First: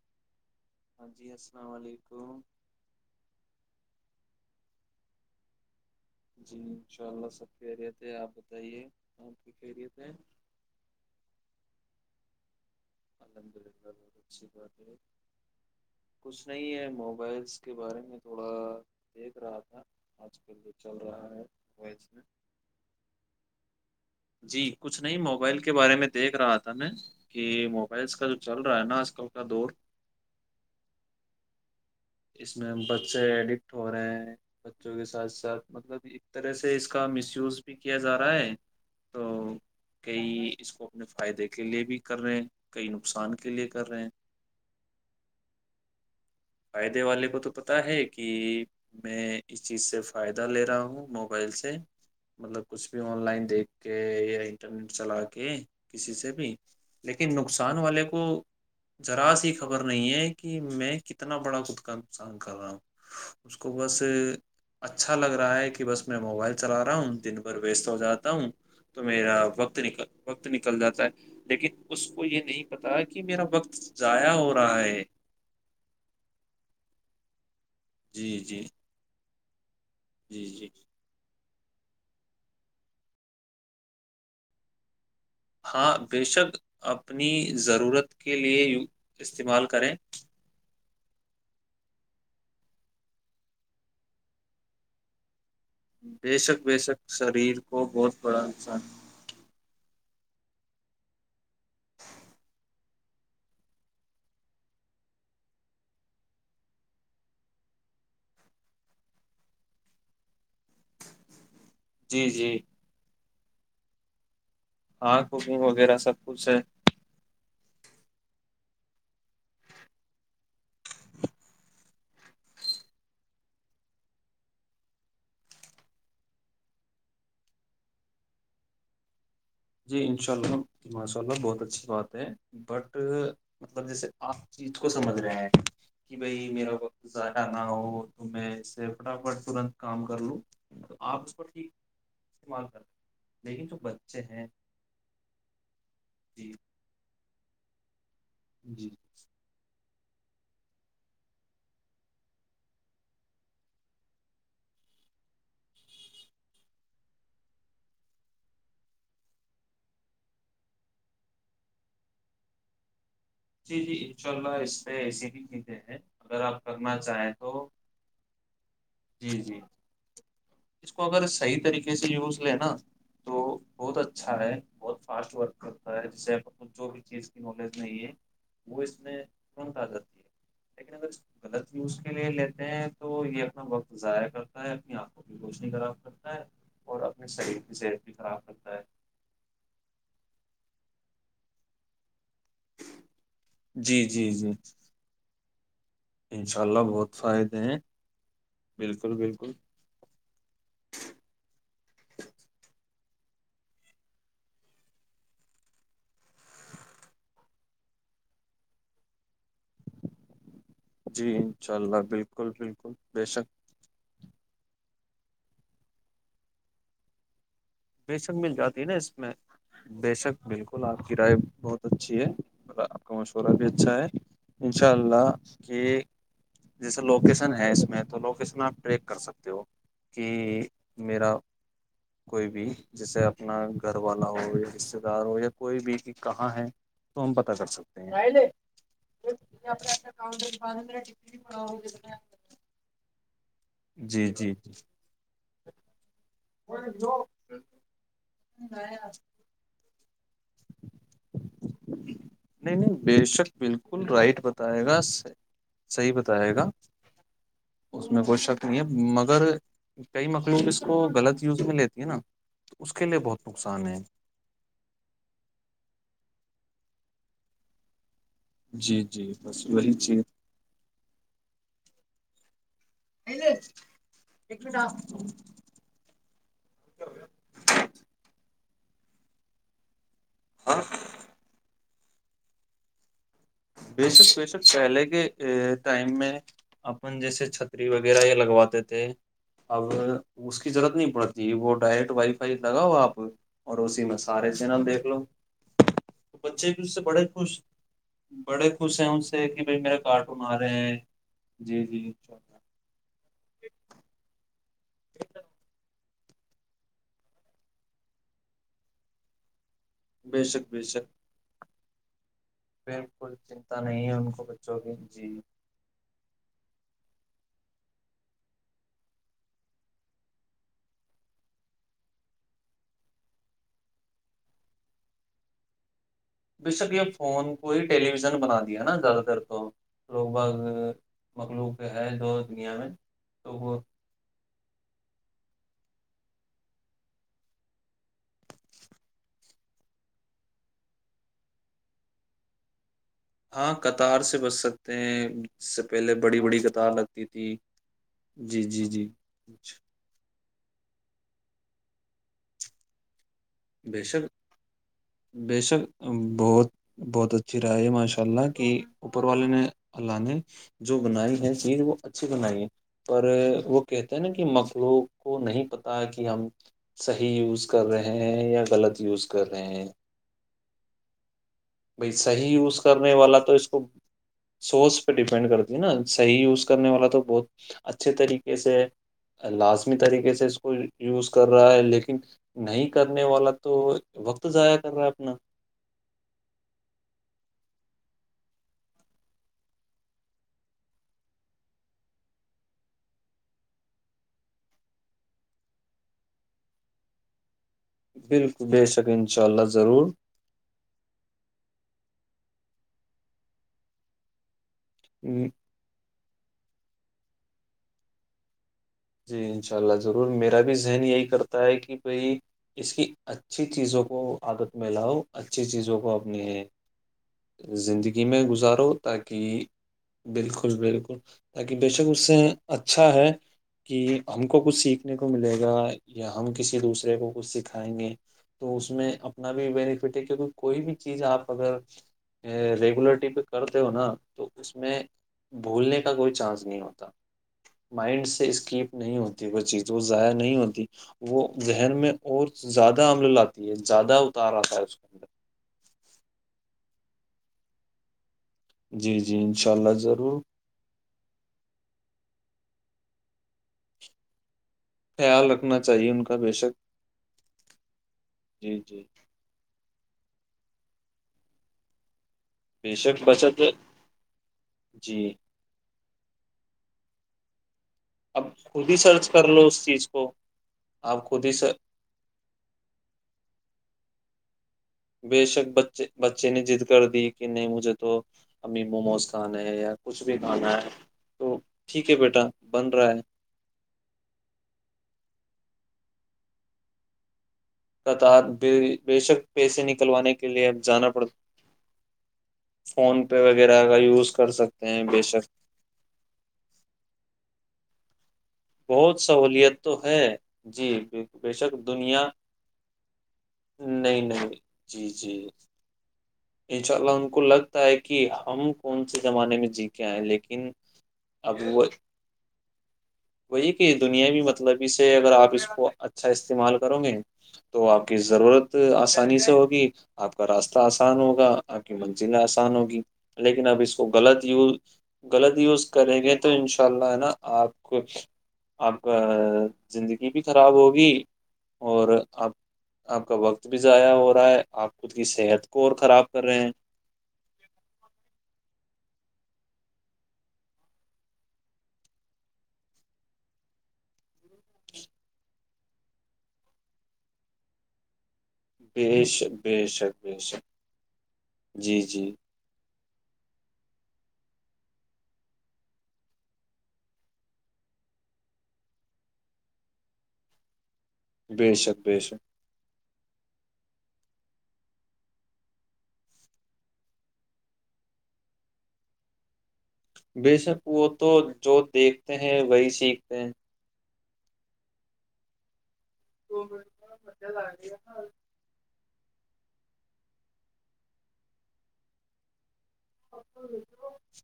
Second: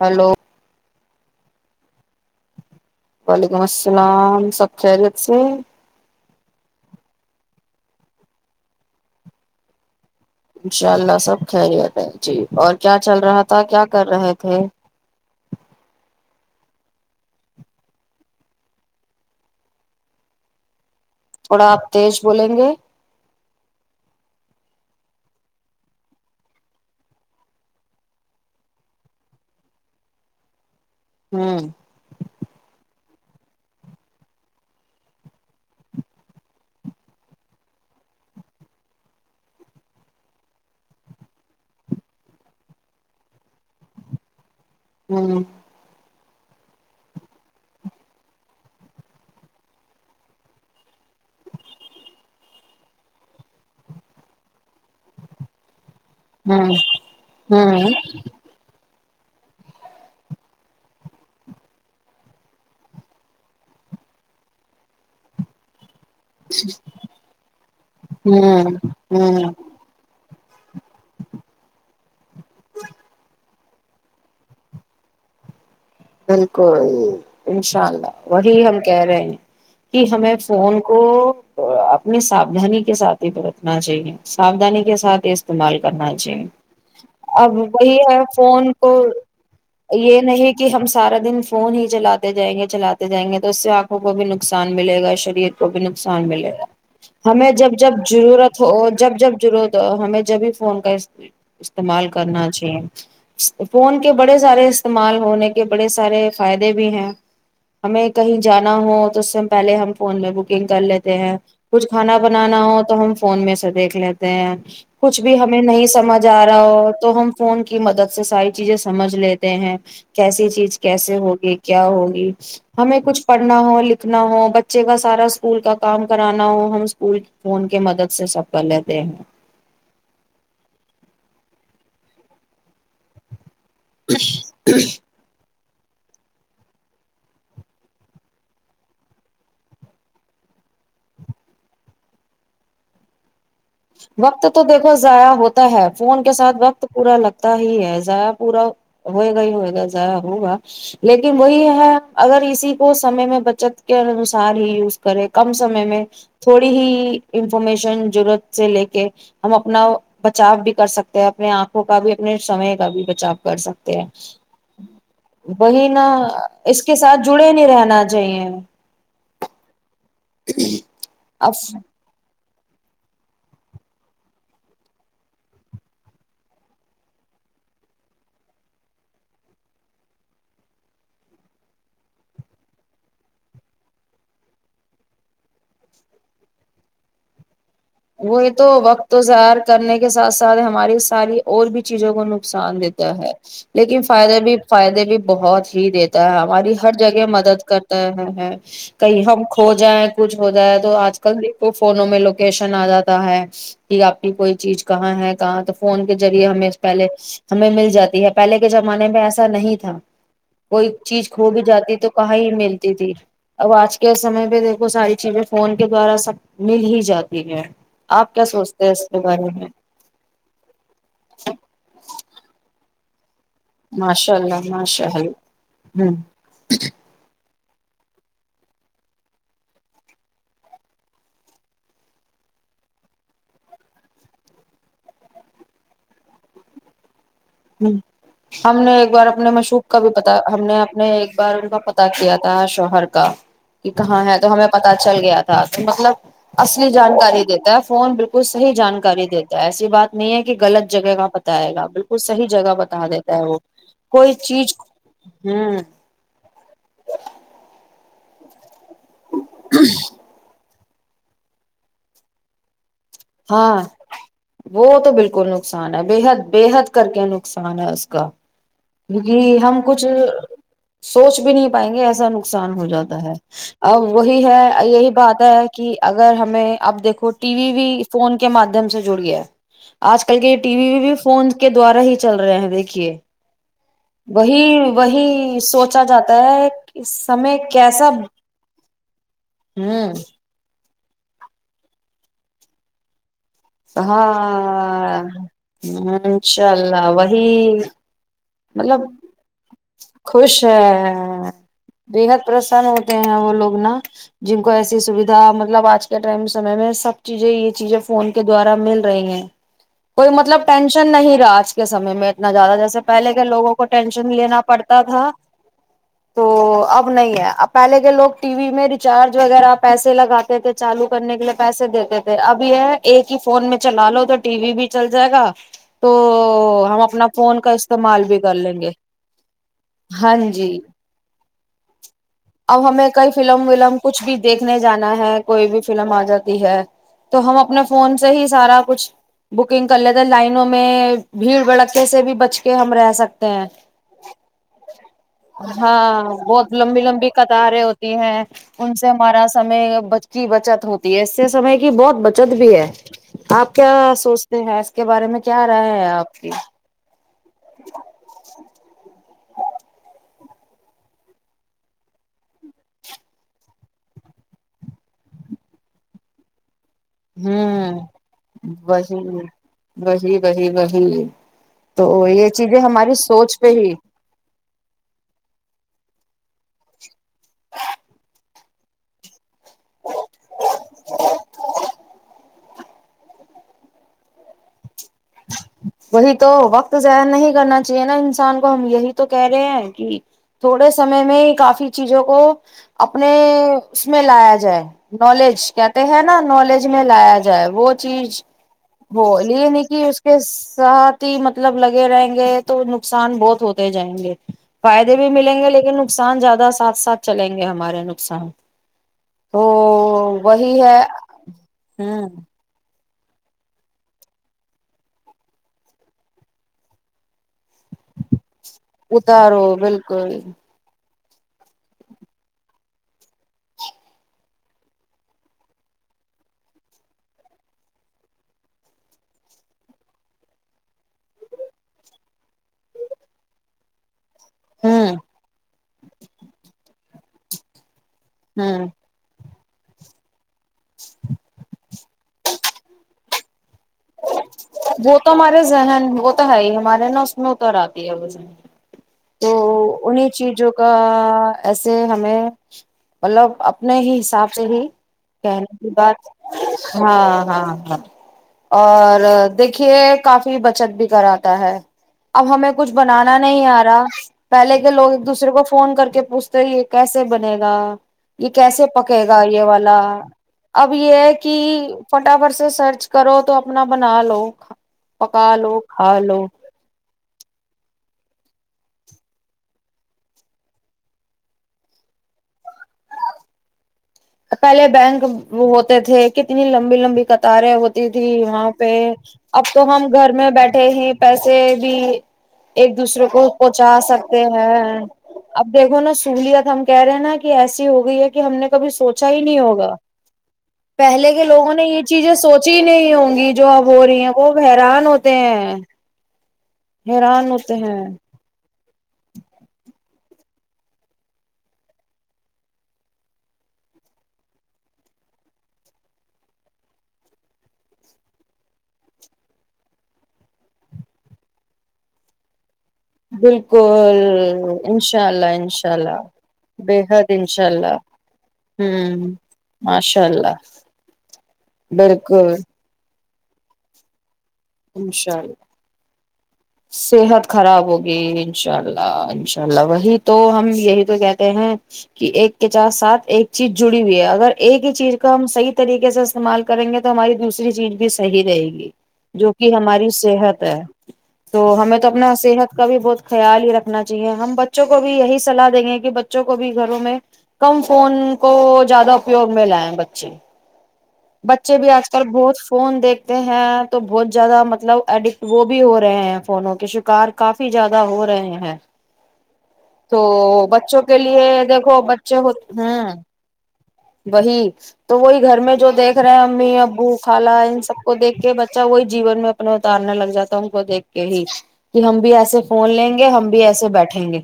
Hello ہاں جی السلام علیکم وعلیکم السلام سب خیریت سے ہیں؟ [unintelligible] انشاءاللہ سب خیریت ہے جی اور۔ کیا چل رہا الحمد تھا؟ کیا للہ کر بہت رہے اچھی تھے؟ بات ہے کچھ نہیں ہے موبائلز کے بارے میں تھوڑا دیکھ رہا تھا اس کے۔۔ تھوڑا تیز بولیں گے۔ جی کچھ نہیں موبائل کے بارے میں دیکھ رہا تھا میں کہ موبائلز کا جو چل رہا ہے نا اس کا دور۔ ہممم میں بچے ایڈٹ ہو رہے ہیں بچوں کے ساتھ بندہ بھی اس طرح سے اس کا مس یوز بھی کیا جا رہا ہے تو کہیں اس کو اپنے فائدے کے لیے بھی کر رہے ہیں کئی نقصان کے لیے کر رہے ہیں بچ گئی یا نہیں اس میں ۔۔ ہاں فائدے والے کو تو پتہ ہے کہ میں اس چیز سے فائدہ لے رہا ہوں موبائل سے مطلب کچھ بھی آن لائن دیکھ کے یا انٹرنیٹ چلا کے۔ کسی سے بھی ہوں لیکن نقصان ہوں والے کو۔ ذرا سی خبر نہیں ہے کہ میں۔۔ کتنا بڑا نقصان کر رہا ہوں۔ اس کو بس اچھا لگ رہا ہے کہ بس۔ میں موبائل چلا رہا ہوں جن بھر ویسٹ ہو جاتا ہوں تو میرا وقت نکل۔۔ وقت نکل جاتا ہے لیکن اس کو یہ نہیں پتہ کہ میرا وقت ضائع ہو رہا ہے۔۔ بلکل۔۔۔ انشاءاللہ جی وہی جی ہم کہہ رہے ہیں۔۔ جی ہمیں فون کو۔۔۔ تو اپنے ساودانی کے ساتھ ہی تو رکھنا چاہیے ساودانی کے ساتھ۔۔۔ استعمال ہاں کرنا بے چاہیے شک اپنی اب وہی ضرورت ہے کے لیے فون کو استعمال کریں۔۔ یہ نہیں کہ ہم سارا دن فون ہی چلاتے جائیں گے چلاتے جائیں گے تو اس سے انکھوں کو بھی نقصان ملے گا شریر۔۔ کو ابھی نقصان بے ملے شک گا بے شک ہمیں شریر جب کو جب بہت بڑا ضرورت ہو نقصان اور جب جب ضرورت ہو ہمیں۔۔ جب بھی فون کا استعمال کرنا چاہیے فون کے بڑے سارے استعمال ہونے۔۔ بڑے سارے فائدے بھی ہیں ہمیں کہیں جانا ہو تو اس سے پہلے ہم فون میں بکنگ کر لیتے ہیں۔۔ کچھ کھانا جی جی بنانا ہو تو ہم۔۔ فون میں سے دیکھ لیتے ہیں۔۔ کچھ آنکھ بھی ہمیں نہیں وغیرہ سب سمجھ ا کچھ ہے رہا ہو تو ہم فون کی مدد سے ساری چیزیں۔۔ سمجھ لیتے ہیں۔۔ کیسی چیز کیسے ہوگی کیا ہوگی ہمیں کچھ پڑھنا ہو لکھنا ہو بچے کا سارا اسکول کا کام کرانا ہو ہم اسکول فون کے مدد سے سب کر لیتے ہیں۔۔۔ جی انشاء اللہ ماشاء اللہ بہت اچھی بات ہے بٹ۔۔ مطلب جیسے آپ چیز کو سمجھ رہے ہیں۔ کہ بھائی میرا وقت زیادہ نہ ہو تو میں اس سے فٹافٹ ترنت کام کر لوں تو آپ اس کو ٹھیک استعمال کر رہ۔۔ لیکن جو بچے وقت ہیں۔۔ دیکھو ضائع ہوتا ہے فون کے جی ساتھ وقت پورا لگتا۔۔۔ تا ہی ہے۔۔ ضائع پورا جی ہوئے گا ہی ہوئے گا۔۔ ہوگا لیکن وہی ہے اگر اسی کو سمے میں بچت کے انوسار ہی یوز کرے کم سمے میں تھوڑی ہی انفارمیشن ضرورت سے لے کے ہم اپنا بچاؤ بھی کر سکتے ہیں اپنے آنکھوں کا بھی اپنے سمئے کا بھی بچاؤ کر جی جی سکتے ہیں انشاء اللہ اس پہ ایسی بھی چیزیں وہی ہیں نا اگر آپ اس کے کرنا ساتھ چاہیں تو جڑے نہیں رہنا چاہیے جی جی اس کو اگر صحیح اب طریقے سے یوز ل نا تو بہت اچھا ہے بہت فاسٹ ورک کرتا ہے جسے جو بھی چیز کی نالج نہیں ہے وہ اس میں ترنت آ جاتی ہے لیکن اگر غلط نیوز کے لیے لیتے ہیں تو یہ اپنا وقت ضائع کرتا ہے اپنی آکھ روشنی کا ر رتا ہے اور اپنے سری وہی تو وقت و ائر کرنے کے ساتھ ساتھ ہماری ساری اور بھی چیزوں کو نقصان دیتا ہے لیکن جی جی فائدے جی بھی فائدے بھی بہت ہی دیتا ہے انشاء ہماری اللہ ہر بہت جگہ فائدے مدد ہیں کرتا بالکل کہیں ہم بالکل کھو جائیں کچھ ہو جائے تو آج کل دیکھو فونوں میں لوکیشن آ جاتا ہے کہ آپ کی کوئی چیز کہاں ہے کہاں تو فون کے ذریعے ہم پہلے ہمیں مل جاتی ہے پہلے کے زمانے میں ایسا نہیں تھا کوئی چیز جی کھو بھی انشاء جاتی اللہ تو کہاں بالکل ہی ملتی بالکل تھی بے شک اب آج کے سمے میں دیکھو ساری چیزیں فون کے دوارا سب مل ہی جاتی ٹھیک ہے بے آپ شک کیا مل جاتی سوچتے ہے ہیں نا اس کے میں بارے بے شک بالکل آپ کی رائے بہت اچھی ہے ا بھی اچھا ہے ماشاء اللہ ان شاء ماشاء اللہ کہ ہ جیسے لوگ کے ن ہے اس میں تو لوکیشن آپ ٹریک کر سکتے ہو کہ میرا کوئی بھی جیسے اپنا گھر والا ہو یا رشتے دار ہو یا کوئی بھی کہ کہاں ہے تو ہم پتہ کر ہ سکتے ہیں ہم نے ایک بار اپنے مشوب کا بھی پتا ہم نے اپنے ایک بار ان کا پتہ کیا تھا شوہر کا کہ کہاں جی ہے تو جی ہمیں پتاہ چل گیا تھا مطلب اصلی جانکاری دیتا ہے فون بالکل صحیح جانکاری دیتا ہے ایسی بات نہیں ہے کہ غلط جگہ کا پتئے گا بالکل صحیح نہیں جگہ نہیں بتا بے دیتا ہے شک وہ بالکل کوئی رائٹ چیز بتائے گا ہوں صحیح بتائے گا اس میں کوئی شک یہ مگر کئی مکروں اس کو غلط یوز میں لیتی ہے نا اس کے لیے بہت ہاں نقصان ہے وہ تو بالکل کو نقصان ہے بےحد بےحد کر کے نقصان ہے اس کا جی جی کیونکہ بس ہم وہی کچھ چیز سوچ بھی نہیں پائیں گے ایسا نقصان ہو جاتا ہے اب وہی ہے یہی بات ہے کہ اگر ہمیں اب دیکھو ٹی وی بھی فون کے مادھیم سے جڑ گیا آج کل کے یہ ٹی ہاں وی بھی فون کے دوارا ہی چل رہے ہیں دیکھیے بے شک بے شک وہی پہلے کے وہی سوچا ٹائم میں جاتا ہے کہ اپن جیسے سمے چھتری کیسا وغیرہ یہ لگواتے تھے اب ہوں اس کی ضرورت نہیں جی وہ ڈائرٹ وائی فائی لگاؤ آپ [unintelligible] میں سارے چینل دیکھ ہاں لو ہ بچے انشاء بھی اس سے اللہ بڑے وہی خوش بڑے مطلب خوش ہیں ان سے کہ بھائی میرا کارٹون آ خوش رہے ہیں ہے جی جی بےحد پرسن ہوتے ہیں وہ لوگ نا جن کو ایسی سویدھا مطلب آج کے ٹائم سمے میں سب چیزیں یہ چیزیں فون کے دوارا مل رہی ہیں کوئی بے مطلب شک بے شک ٹینشن نہیں رہا آج کے سمے میں نہ زیادہ جیسے پھر پہلے کوئی کے لوگوں چنتا کو نہیں ہے ان ٹینشن کو لینا بچوں کی پڑتا تھا جی تو اب نہیں ہے اب پہلے کے لوگ ٹی وی میں ریچارج وغیرہ پیسے لگاتے تھے چالو کرنے کے لیے پیسے دیتے تھے اب یہ ہے ایک ہی فون میں چلا لو تو ٹی وی بھی چل جائے گا تو بے شک ہم یہ اپنا فون کا کوئی ٹیلی استعمال ویژن بھی کر بنا دیا لیں گے نا زیادہ تر تو لوگ ہاں باگ جی مخلوق ہے جو دنیا اب میں ہمیں کئی تو فلم وہ ولم کچھ بھی دیکھنے جانا ہے کوئی بھی فلم آ جاتی ہے تو ہم اپنے فون سے ہی سارا کچھ بکنگ کر لیتے لائنوں میں بھیڑ بھڑکتے سے بھی بچ کہ ہمر سکتے ہیں ہاں قطار سے بچ سکتے ہیں اس سے پہلے ہاں بڑی بڑی بہت قطار لمبی لگتی لمبی تھی قطاریں ہوتی ہیں جی جی ان جی سے ہمارا سمے بچ کی بچت ہوتی ہے اس سے سمے کی بہت بچت بھی ہے آپ کیا سوچتے ہیں کے بارے میں کیا بےشک رائے ہے آپ کی بہت بہت اچھا چر ہے ماشاء اللہ کی اوپر والے نے اللہ نے جو بنائی ہے چیز وہ اچھی بنائی ہے پر وہ کہتے ہیں نا کہ مکلوں کو نہیں پتا کہ ہم صحیح یوز کر ہوں رہے ہیں یا غلط یوز وہی کر رہے ہیں وہی وہی وہی تو بھائی صحیح یہ چیزیں یوز کرنے ہماری والا تو سوچ اس پہ کو ہی سورس پہ ڈیپینڈ کرتی ہے نا صحیح یوز کرنے والا تو بہت اچھے طریقے سے لازمی طریقے سے اس کو یوز کر رہا ہے لیکن نہیں کرنے والا تو وقت ضائع کر رہا ہے اپنا وہی تو وقت ظاہر نہیں کرنا چاہیے نا انسان کو ہم یہی تو کہہ رہے ہیں کہ تھوڑے سمے میں ہی کافی چیزوں کو اپنے اس میں لایا جائے نالج کہتے ہیں نا نالج میں لایا جائے جائے وہ چیز بالکل بے شک ان شاء اللہ وہلی نہیں ضرور اس کے ساتھ ہی مطلب لگ رہیں گے تو نقصان بہت ہوتے جائیں گے فائدے بھی م، ملیں گے لیکن نقصان زیادہ سے ساتھ ساتھ چلیں گے ہمارے نقصان جی تو انشاء اللہ ضرور میرا وہی بھی ہے ذہن یہی کرتا ہے کہ ہ بھائی اس کی اچھی چیزوں کو عادت میں لاؤ اچھی چیزوں کو اپنی ہے زندگی میں گزارو تاکہ بالکل بالکل تاکہ بے شک اس سے اچھا ہے کہ ہم کو کچھ سیکھنے کو ملے گا یا ہم کسی دوسرے کو کچھ سکھائیں گے تو اس میں اپنا بھی بینیفٹ ہے کیونکہ کوئی بھی چیز آپ اگر ریگولرٹی پہ کرتے ہو نا تو اس میں ہوں بھولنے کوئی چانس نہیں ہوتا مائنڈ سے اس ہوں اسکیپ نہیں ہوتی کو چیز تو وہ یاع نہیں ہو ت وہ ذہن میں اور زیادہ عمل لاتے وہ تو ہمارے ذہن وہ تو ہے ہی ہمارے ن اسنو تو ر آتی ا س جی جی تو انشاء اللہ انہیں ضرور چیزوں کا ایسے ہم مطلب اپنے ہی حساب ص ہی خیال کہنے رکھنا کی چاہیے ان بات کا بے شک ہاں ہاں ہاں جی جی اور دیکھیے سے کافی بچت بھی کراتا ہے اب ہمیں کچھ بے شک بنانا بچت نہیں آ رہا پہلے کے لوگ ایک جی دوسرے کو فون کر کے پوچھتے ہی کیسے بنے گا یہ اب کیسے خود ہی پکے سرچ گا کر یہ لو اس والا چیز کو اب یہ آپ ہے خود ہی کہ سر... فٹافٹ سے سرچ کرو تو اپ اپنا بنا لو بے پکا شک لو بچے کھا لو بچے نے ضد کر دی کہ نہیں مجھے تو امیموس خان ہے یا کچھ بھی کھانا ہے تو ٹھیک ہے بیٹا بن رہا ہے پہلے بین منہ ہوتے تھے کتنی لمبی لمبی تارے ہوتی تھی قطار وہاں بے پہ بے شک اب تو پیسے ہم گھر نکلوانے کے میں لیے اب بیٹھے جانا ہی پڑ پیسے بھی ایک فون دوسرے پے کو وغیرہ کا پہنچا یوز سکتے کر ہیں بے شک اب دیکھو نا سہولیات ہم کہہ رہے ہیں نا کہ ہو گئی ہے یہ ہم نے کبھی سوچ بہت صحیح نہیں سہولیت ہوگا تو ہے جی پہلے کے بے لوگوں شک نے یہ دنیا چیزیں سوچی ہی نہیں ہوں گی جو اب ہو رہی نہیں ہیں وہ حیران ہوتے ہیں انشاءاللہ ان کو حیران ہوتے لگتا ہے ہیں کہ ہم کون سے زمانے میں جی کے ائے ہیں لیکن اب وہ وہی کہ دنیاوی مطلبی سے اگر آپ اس کو اچھا استعمال کرو گے تو آپ کی ضرورت آسانی سے ہوگی آپ کا راستہ آسان ہوگا آپ کی منزلیں آسان ہوگی لیکن اب اس کو بالکل غلط یوز انشاء اللہ غلط یوز انشاء اللہ بےحد انشاء اللہ کچھ اب ہوں ماشاء زندگی بھی اللہ خراب ہوگی اور اب بالکل اپ کا وقت بھی ضائع ہو رہا ہے اپ خود کی انشاء اللہ صحت کو اور خراب کر رہے ہیں صحت خراب ہو گئی انشاءاللہ انشاءاللہ وہی تو ہم یہی تو کہتے ہیں کہ ایک کے چا سات ایک چیز جڑی ہوئی ہے اگر ایک ہی چیز کو ہم صحیح طریقے سے استعمال کریں گے تو ہماری دوسری چیز بھی صحیح جائے گی بے جو شک کہ بے ہماری شک بے صحت شک ہے تو ہمیں جی تو جی اپنا صحت کا ابھی بہت خیال ہی رکھنا چاہیے ہم بچوں کو بھی یہی صلا دیں گے کہ بچوں کو بھی گھروں میں کم فون کو زیادہ پیور میں لائیں بچے بے بچے بھی شک اج بے کل شک بہت فون دیکھ دیکھتے ہیں تو بہت زیادہ مطلب ایڈکٹ وہ بھی ہو رہے ہیں فون ہو کے شکار کافی زیادہ ہو رہے ہیں تو بے شک بچوں وہ کے تو لیے جو دیکھو بچے دیکھتے وہی ہیں سیکھتے وہیں تو وہی گھر میں جو دیکھ امی ابو کالا ان سب کو دیکھ کے بچہ وہی جیون میں اپنا اتارنے لگ جاتا ہوں کو دیکھ کے ہی ہم بھی ایسے فون لیں گے ہم بھی ایسے بیٹھیں گے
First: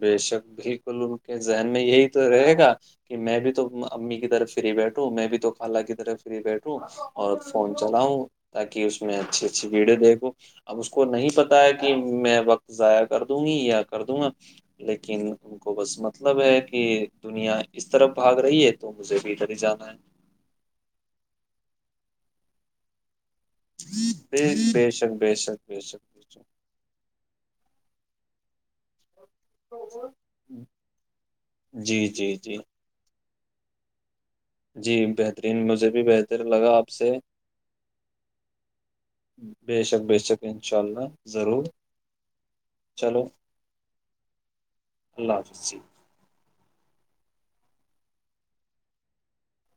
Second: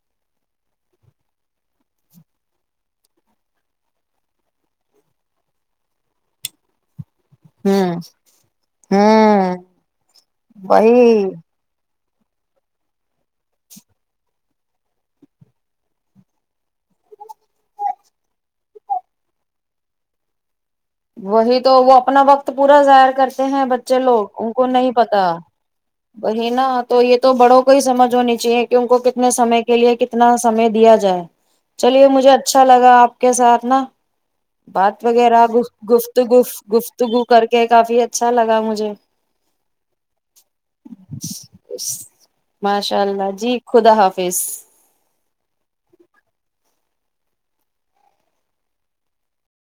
بے شکلوں کے ذہن میں یہی تو رہے گا کہ میں بھی تو امی کی طرف فری بیٹھو میں بھی تو خالہ کی طرف پھر یہ بیٹھوں اور فون ہوں چلاؤ تاکہ اس میں اچھی ہوں اچھی ویڈیو دیکھو اب اس کو وہی نہیں پتہ ہے میں [unintelligible] ضائع کر دوں گی یا کر دوں گا لیکن ان کو بس مطلب ہے کہ دنیا اس طرف بھاگ رہی ہے تو مجھے بھی ادھر ہی جانا ہے وہی تو وہ اپنا وقت پورا ظاہر کر ہیں بچے لوگ ان بے کو بے نہیں شک پتہ بے شک بے شک بے شک بہینا تو یہ تو بڑوں کو ہی سمجھ تو نیچے ہے ٹیم کو [unintelligible] سمے کے لیے کتنا سمے دیا جائے جی چلیے مجھے جی جی اچھا لگا کے ساتھ نا بات جی وغیرہ بہترین مجھے بھی گفتگو بہتر لگا آپ سے گفتگو کر کے کافی اچھا لگا مجھے بے شک بے شک انشاء اللہ ضرور چلو اللہ حافظ جی